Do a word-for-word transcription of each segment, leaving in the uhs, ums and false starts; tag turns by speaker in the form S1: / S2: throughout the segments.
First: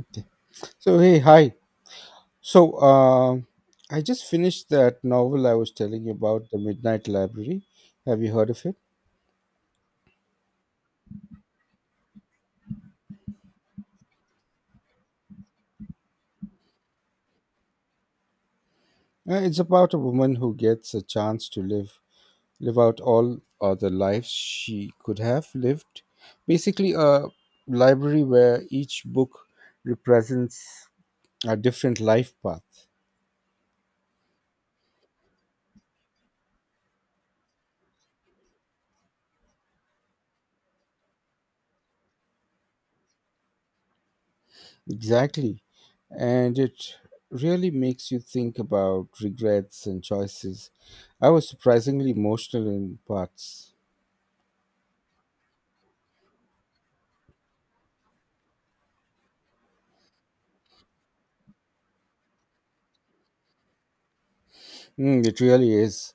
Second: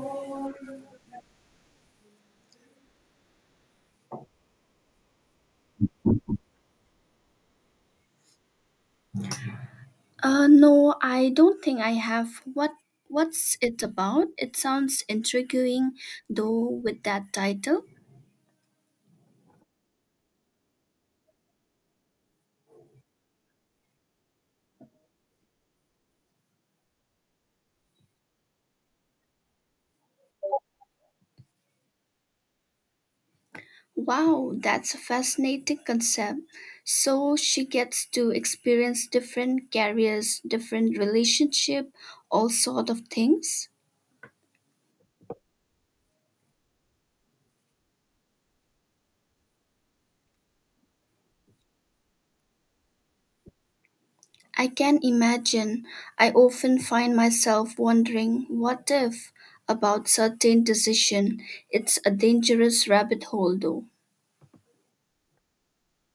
S1: Okay. So hey, hi. So um, I just finished that novel I was telling you about, The Midnight Library. Have you heard of it?
S2: Uh, no, I don't think I have. What what's it about? It sounds intriguing, though, with that title.
S1: Uh, it's about a woman who gets a chance to live live out all other lives she could have lived. Basically, a library where each book represents a different life path.
S2: Wow, that's a fascinating concept. So she gets to experience different careers, different relationship, all sort of things.
S1: Exactly. And it really makes you think about regrets and choices. I was surprisingly emotional in parts.
S2: I can imagine. I often find myself wondering what if about certain decision. It's a dangerous rabbit hole though.
S1: Mm, it really is.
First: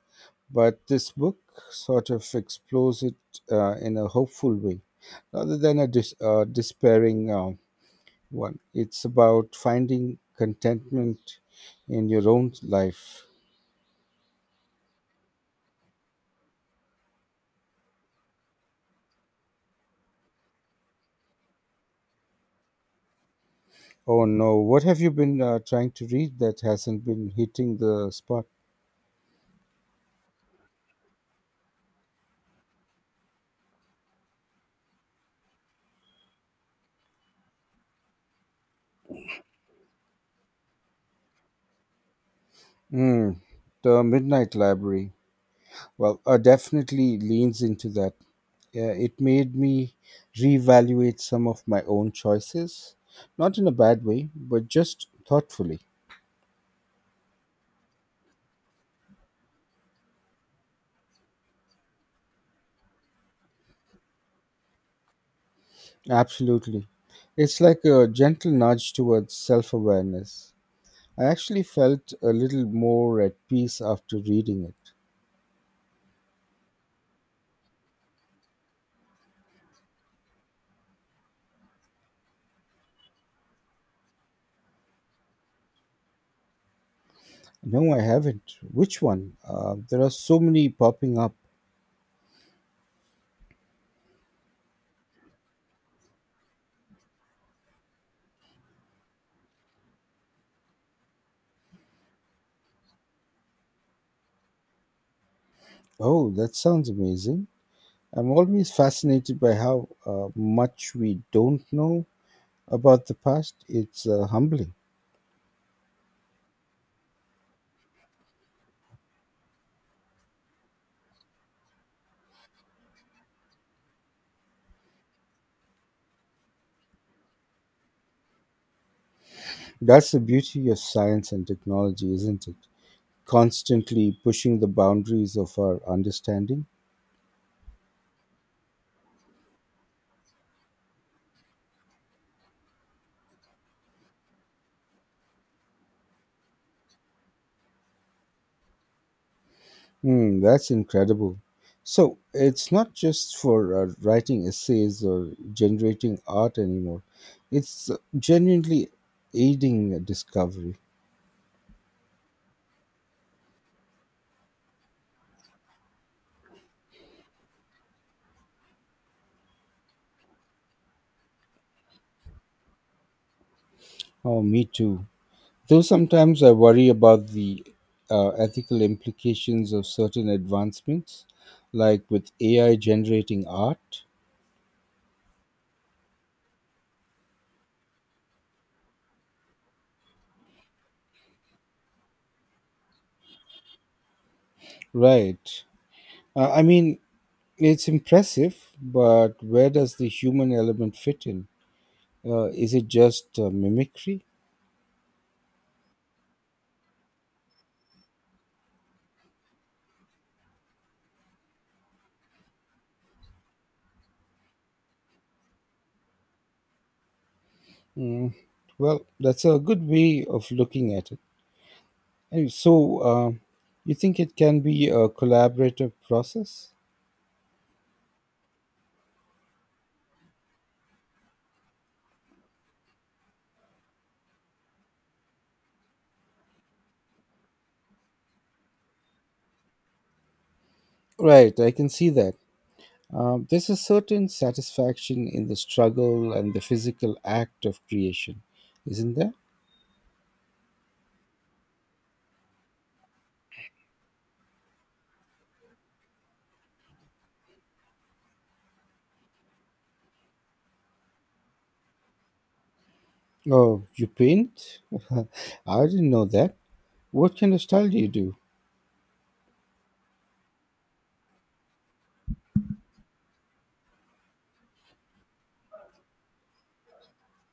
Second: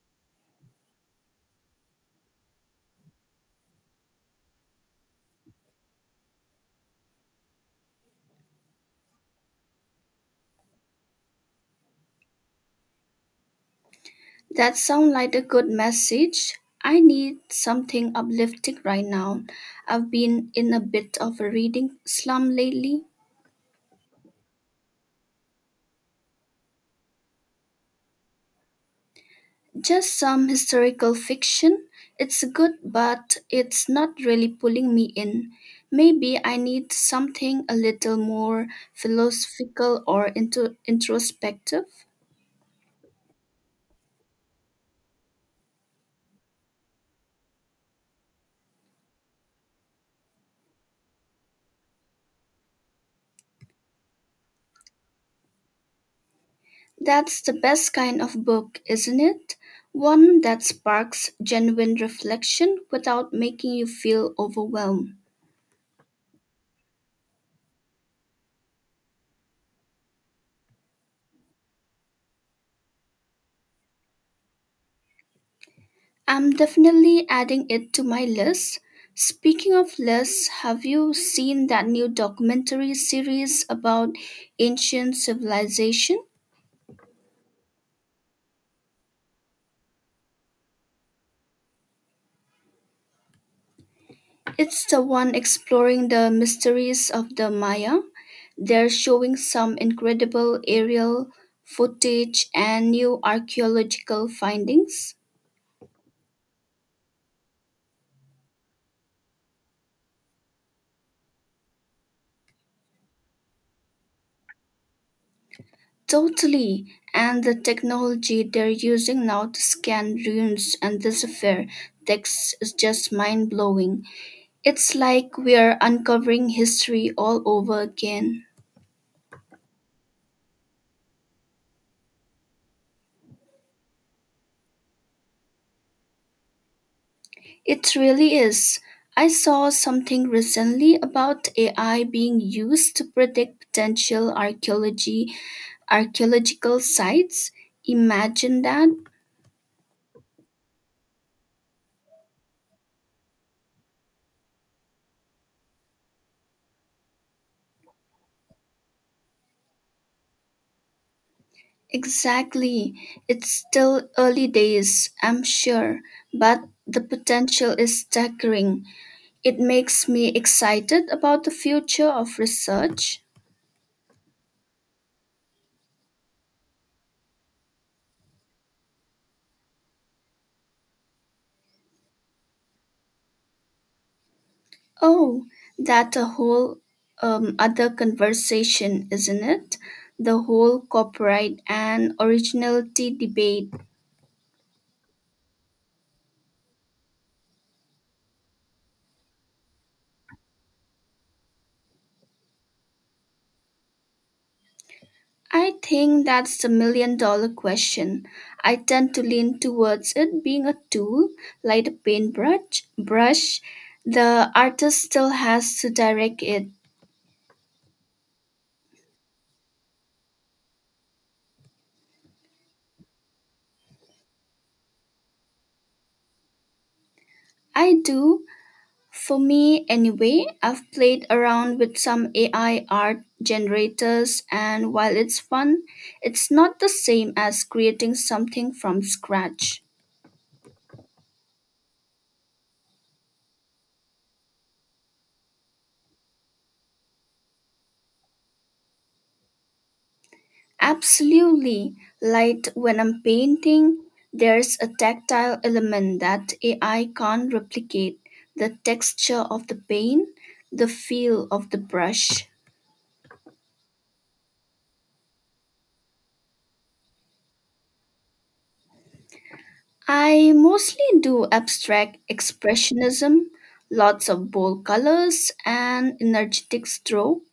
S1: But this book sort of explores it uh, in a hopeful way rather than a dis- uh, despairing uh, one. It's about finding contentment in your own life.
S2: That sounds like a good message. I need something uplifting right now. I've been in a bit of a reading slump lately.
S1: Oh no, what have you been uh, trying to read that hasn't been hitting the spot?
S2: Just some historical fiction. It's good, but it's not really pulling me in. Maybe I need something a little more philosophical or intro- introspective.
S1: Mm, the Midnight Library. Well, uh, definitely leans into that. Uh, it made me reevaluate some of my own choices, not in a bad way, but just thoughtfully.
S2: That's the best kind of book, isn't it? One that sparks genuine reflection without making you feel overwhelmed.
S1: Absolutely. It's like a gentle nudge towards self awareness. I actually felt a little more at peace after reading it.
S2: I'm definitely adding it to my list. Speaking of lists, have you seen that new documentary series about ancient civilization?
S1: No, I haven't. Which one? Uh, there are so many popping up.
S2: It's the one exploring the mysteries of the Maya. They're showing some incredible aerial footage and new archaeological findings.
S1: Oh, that sounds amazing. I'm always fascinated by how uh, much we don't know about the past. It's uh, humbling.
S2: Totally. And the technology they're using now to scan ruins and decipher texts is just mind blowing. It's like we're uncovering history all over again.
S1: That's the beauty of science and technology, isn't it? Constantly pushing the boundaries of our understanding.
S2: It really is. I saw something recently about A I being used to predict potential archaeology archaeological sites. Imagine that.
S1: Hmm, that's incredible. So it's not just for uh, writing essays or generating art anymore. It's uh, genuinely aiding discovery.
S2: Exactly. It's still early days, I'm sure, but the potential is staggering. It makes me excited about the future of research.
S1: Oh, me too. Though sometimes I worry about the uh, ethical implications of certain advancements, like with A I generating art.
S2: Oh, that's a whole um, other conversation, isn't it? The whole copyright and originality debate.
S1: Right. Uh, I mean, it's impressive, but where does the human element fit in? Uh, is it just uh, mimicry?
S2: I think that's the million dollar question. I tend to lean towards it being a tool, like a paintbrush. Brush. The artist still has to direct it.
S1: Mm, well, that's a good way of looking at it. And so, uh, you think it can be a collaborative process?
S2: I do, for me, anyway, I've played around with some A I art generators, and while it's fun, it's not the same as creating something from scratch.
S1: Right, I can see that. Um, there's a certain satisfaction in the struggle and the physical act of creation, isn't there?
S2: Absolutely, like when I'm painting, there's a tactile element that A I can't replicate the texture of the paint, the feel of the brush.
S1: Oh, you paint? I didn't know that. What kind of style do you do?
S2: I mostly do abstract expressionism, lots of bold colors and energetic stroke.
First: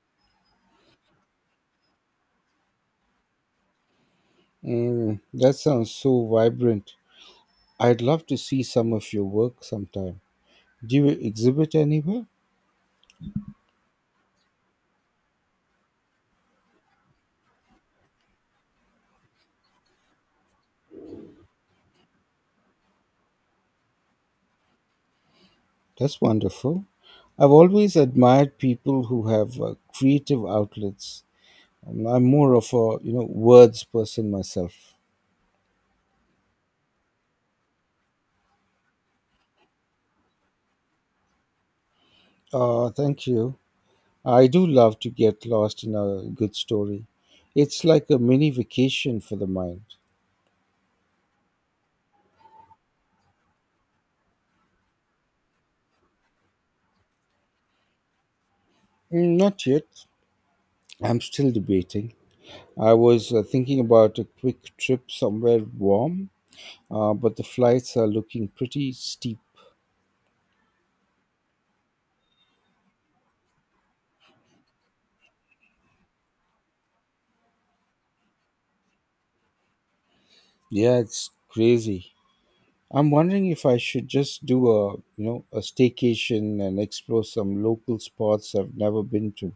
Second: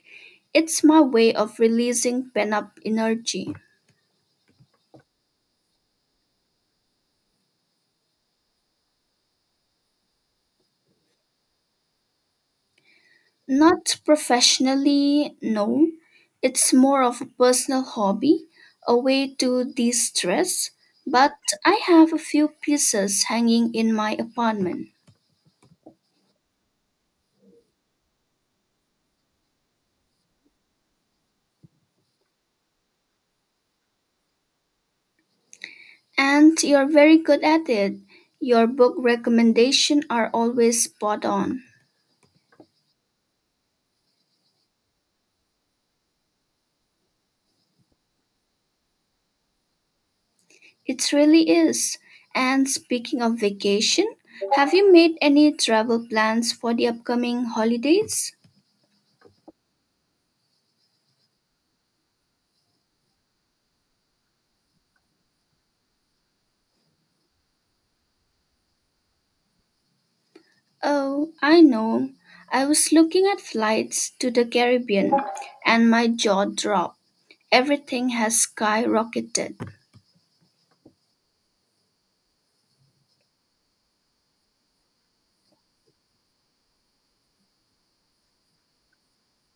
S2: It's my way of releasing pent up energy.
S1: Mm, that sounds so vibrant. I'd love to see some of your work sometime. Do you exhibit anywhere?
S2: Not professionally, no. It's more of a personal hobby, a way to de stress. But I have a few pieces hanging in my apartment.
S1: That's wonderful. I've always admired people who have uh, creative outlets. I'm I'm more of a you know words person myself.
S2: And you're very good at it. Your book recommendations are always spot on.
S1: Uh, thank you. I do love to get lost in a good story. It's like a mini vacation for the mind.
S2: It really is. And speaking of vacation, have you made any travel plans for the upcoming holidays?
S1: Mm, not yet. I'm still debating. I was uh, thinking about a quick trip somewhere warm, uh, but the flights are looking pretty steep.
S2: Oh, I know. I was looking at flights to the Caribbean and my jaw dropped. Everything has skyrocketed.
S1: Yeah, it's crazy. I'm wondering if I should just do a, you know, a staycation and explore some local spots I've never been to.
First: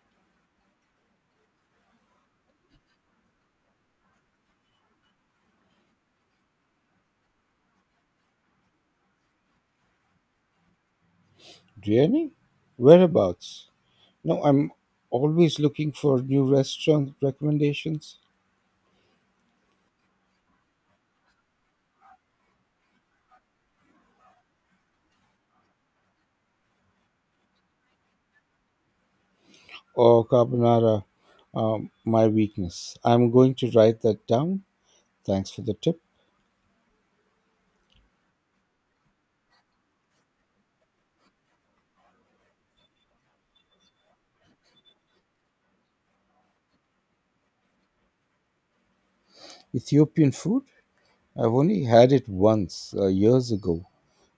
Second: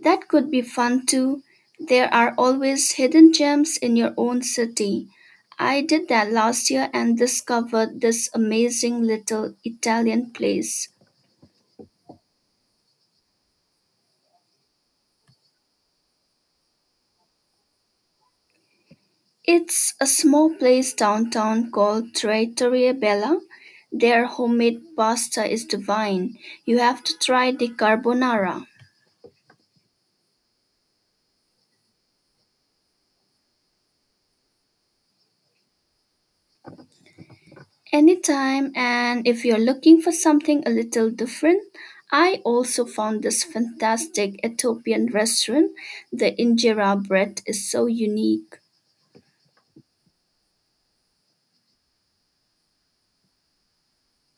S2: That could be fun too. There are always hidden gems in your own city. I did that last year and discovered this amazing little Italian place.
S1: Really? Whereabouts? No, I'm always looking for new restaurant recommendations.
S2: It's a small place downtown called Trattoria Bella. Their homemade pasta is divine. You have to try the carbonara
S1: Oh, carbonara, um, my weakness. I'm going to write that down. Thanks for the tip.
S2: anytime. And if you're looking for something a little different, I also found this fantastic Ethiopian restaurant. The injera bread is so unique.
S1: Ethiopian food. I've only had it once uh, years ago,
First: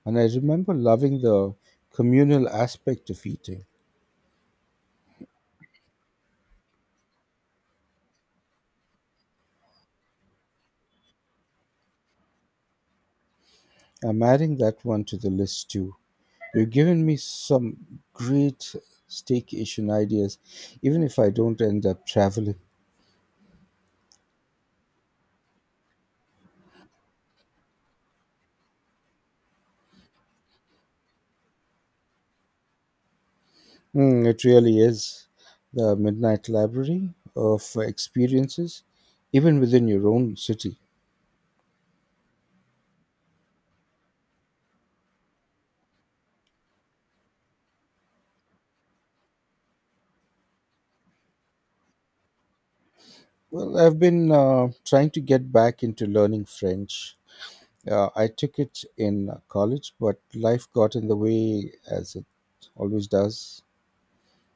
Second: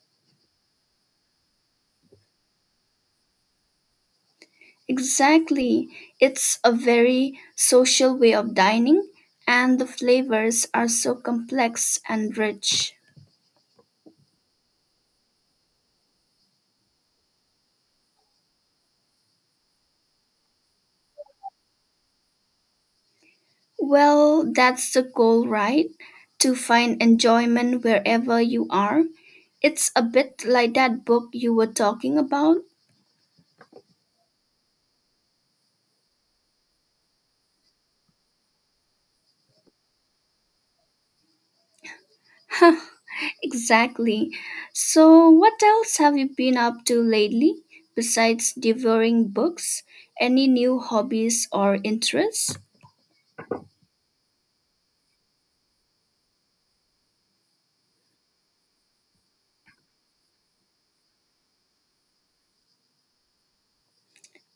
S1: and I remember loving the communal aspect of eating.
S2: Exactly. It's a very social way of dining, and the flavors are so complex and rich.
S1: I'm adding that one to the list too. You've given me some great staycation ideas, even if I don't end up traveling.
S2: Well, that's the goal, right? To find enjoyment wherever you are. It's a bit like that book you were talking about.
S1: Mm, it really is the midnight library of experiences, even within your own city.
S2: Exactly. So, what else have you been up to lately besides devouring books? Any new hobbies or interests?
S1: Well, I've been uh, trying to get back into learning French. Uh, I took it in college, but life got in the way as it always does.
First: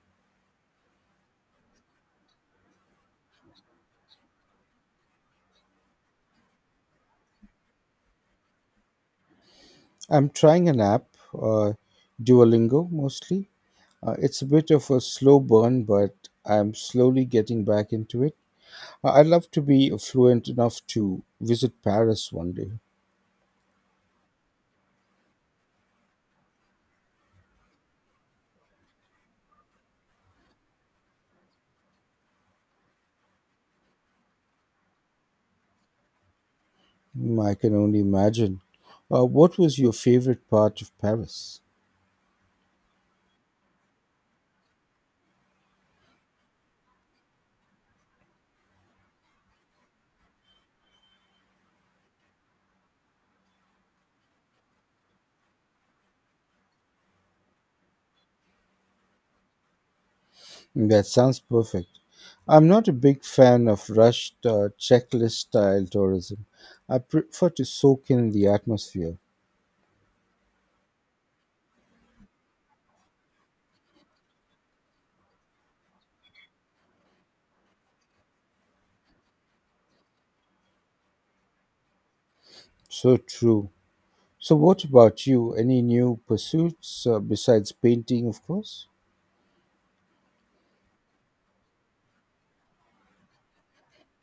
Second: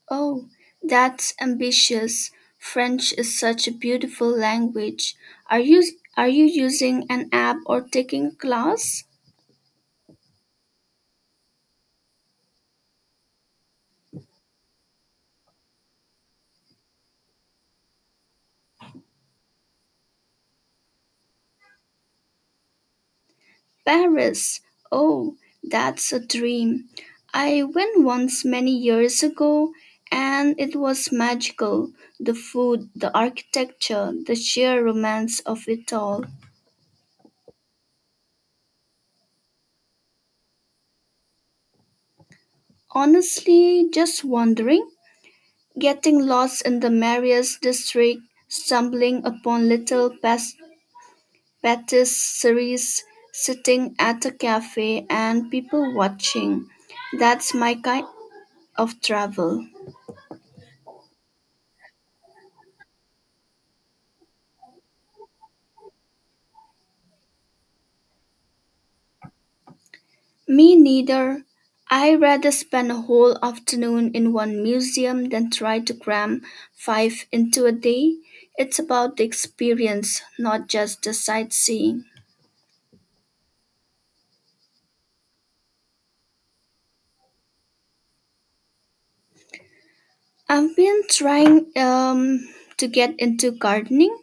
S2: Oh, that's ambitious. French is such a beautiful language. Are you are you using an app or taking a class?
S1: I'm trying an app, uh, Duolingo mostly. Uh, it's a bit of a slow burn, but I'm slowly getting back into it. I- I'd love to be fluent enough to visit Paris one day.
S2: Paris. Oh, that's a dream. I went once many years ago and it was magical. The food, the architecture, the sheer romance of it all.
S1: Mm, I can only imagine. Uh, what was your favorite part of Paris?
S2: Honestly, just wandering, getting lost in the Marius district, stumbling upon little pas- patisseries, sitting at a cafe and people watching. That's my kind of travel.
S1: Hmm, that sounds perfect. I'm not a big fan of rushed uh, checklist style tourism. I prefer to soak in the atmosphere.
S2: Me neither. I rather spend a whole afternoon in one museum than try to cram five into a day. It's about the experience, not just the sightseeing.
S1: So true. So, what about you? Any new pursuits uh, besides painting, of course?
S2: I've been trying um, to get into gardening.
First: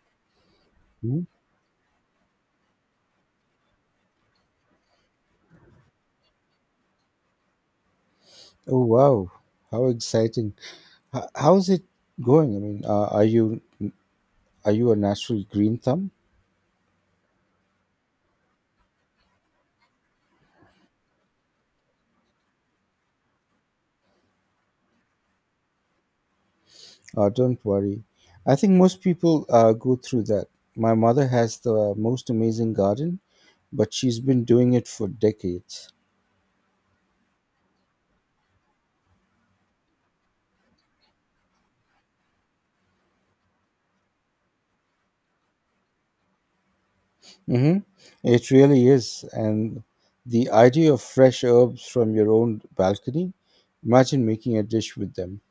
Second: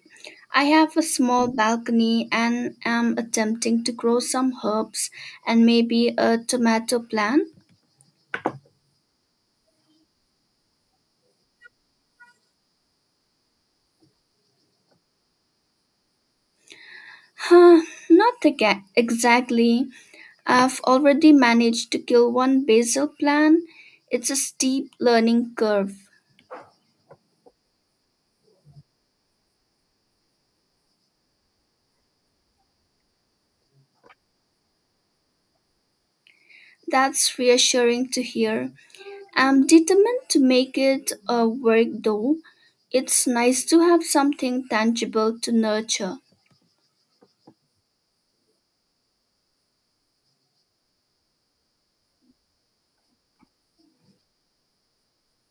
S2: I have a
S1: Hmm?
S2: small balcony and am attempting to grow some herbs and maybe a tomato plant.
S1: Oh wow! How exciting! H- how's it going? I mean, uh, are you are you a natural green thumb?
S2: Huh, not aga- exactly. I've already managed to kill one basil plant. It's a steep learning curve.
S1: Oh, don't worry. I think most people uh, go through that. My mother has the most amazing garden, but she's been doing it for decades.
S2: That's reassuring to hear. I'm determined to make it uh, work though. It's nice to have something tangible to nurture.
S1: Hmm. It really is. And the idea of fresh herbs from your own balcony, imagine making a dish with them.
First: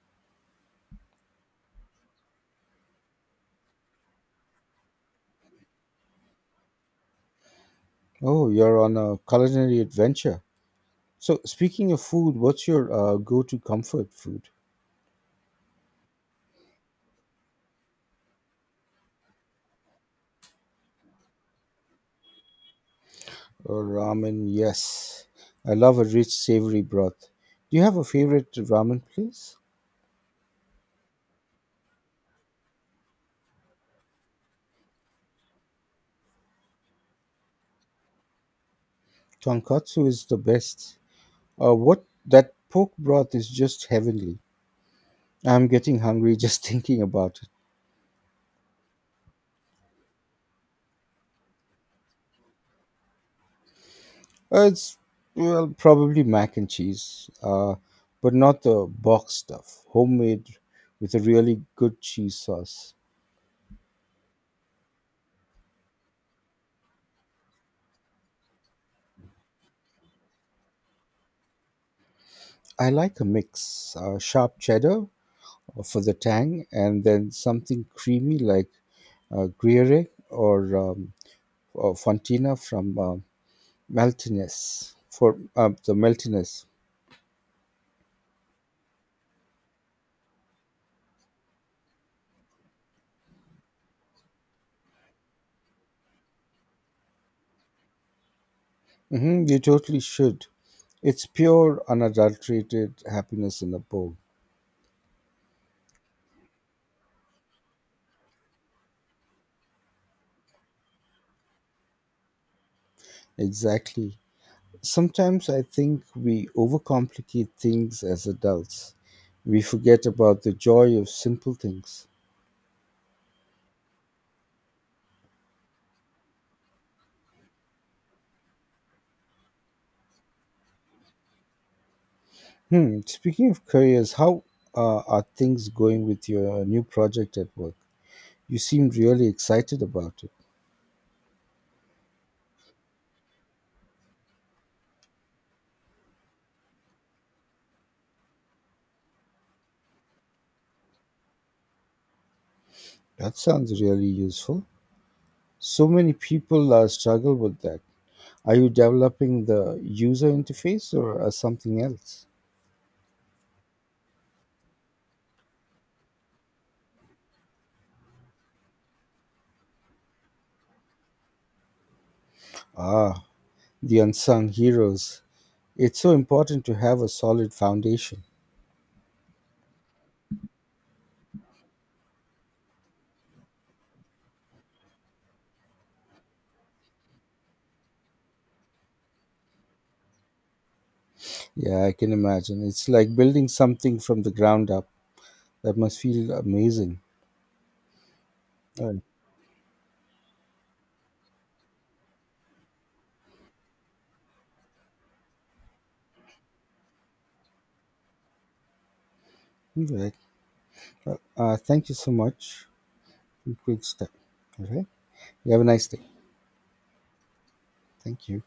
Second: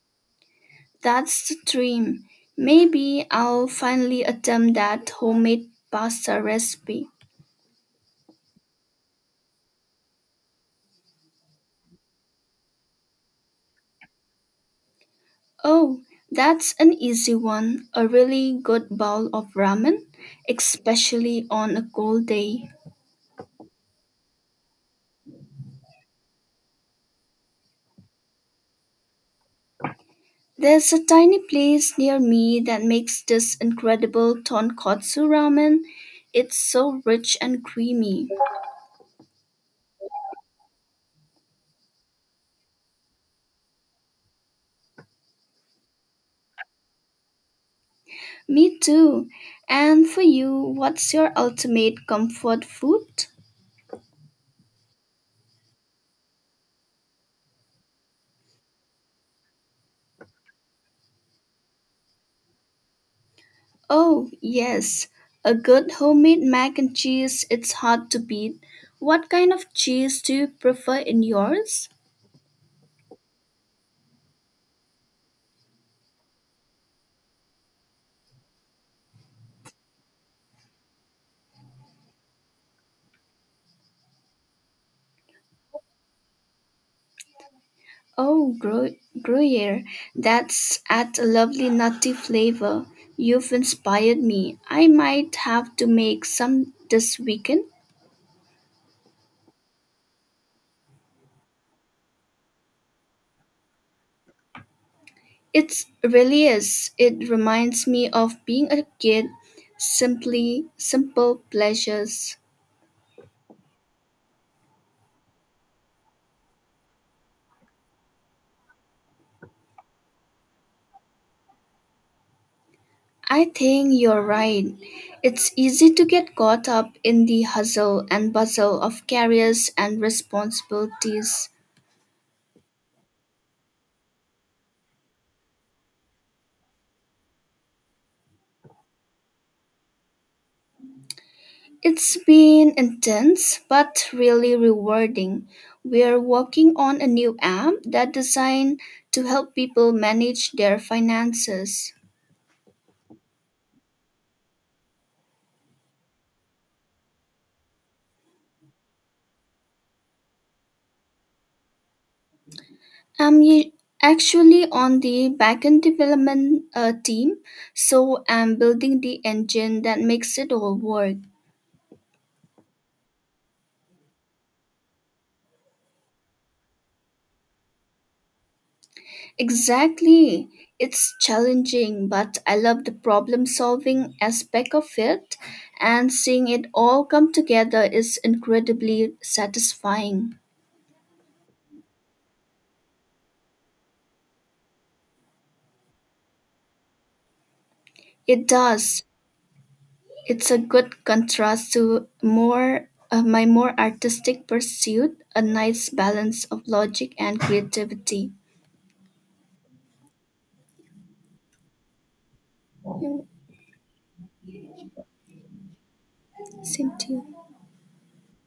S2: That's the dream. Maybe I'll finally attempt that homemade pasta recipe.
S1: Oh, you're on a culinary adventure. So, speaking of food, what's your uh, go to comfort food?
S2: Oh, that's an easy one. A really good bowl of ramen, especially on a cold day.
S1: Oh, ramen, yes. I love a rich, savory broth. Do you have a favorite ramen place?
S2: There's a tiny place near me that makes this incredible tonkotsu ramen. It's so rich and creamy.
S1: Tonkatsu is the best. Uh, what that pork broth is just heavenly. I'm getting hungry just thinking about it.
S2: Me too. And for you, what's your ultimate comfort food?
S1: Uh, it's well probably mac and cheese, uh, but not the box stuff. Homemade with a really good cheese sauce.
S2: Oh, yes. A good homemade mac and cheese, it's hard to beat. What kind of cheese do you prefer in yours?
S1: I like a mix: uh, sharp cheddar uh, for the tang, and then something creamy like uh, Gruyere or, um, or Fontina from uh, Maltines for uh, the Maltines.
S2: Oh, gru- Gruyere, that's at a lovely nutty flavor. You've inspired me. I might have to make some this weekend.
S1: Hmm, you totally should. It's pure, unadulterated happiness in a bowl.
S2: It really is. It reminds me of being a kid, simply simple pleasures.
S1: Exactly. Sometimes I think we overcomplicate things as adults. We forget about the joy of simple things.
S2: I think you're right. It's easy to get caught up in the hustle and bustle of careers and responsibilities.
S1: Hmm. Speaking of careers, how uh, are things going with your new project at work? You seem really excited about it.
S2: It's been intense but really rewarding. We're working on a new app that's designed to help people manage their finances.
S1: That sounds really useful. So many people uh, struggle with that. Are you developing the user interface or uh, something else?
S2: I'm u- Actually on the backend development uh, team, so I'm building the engine that makes it all work.
S1: Ah, the unsung heroes. It's so important to have a solid foundation.
S2: Exactly. It's challenging, but I love the problem solving aspect of it, and seeing it all come together is incredibly satisfying.
S1: Yeah, I can imagine. It's like building something from the ground up. That must feel amazing.
S2: It
S1: All right.
S2: does. It's a good contrast to more uh, my more artistic pursuit, a nice balance of logic and creativity.
S1: All right. Uh, thank you so much.
S2: Yeah,
S1: Good stuff. All right. You have a nice day.
S2: same to you.
S1: Thank you.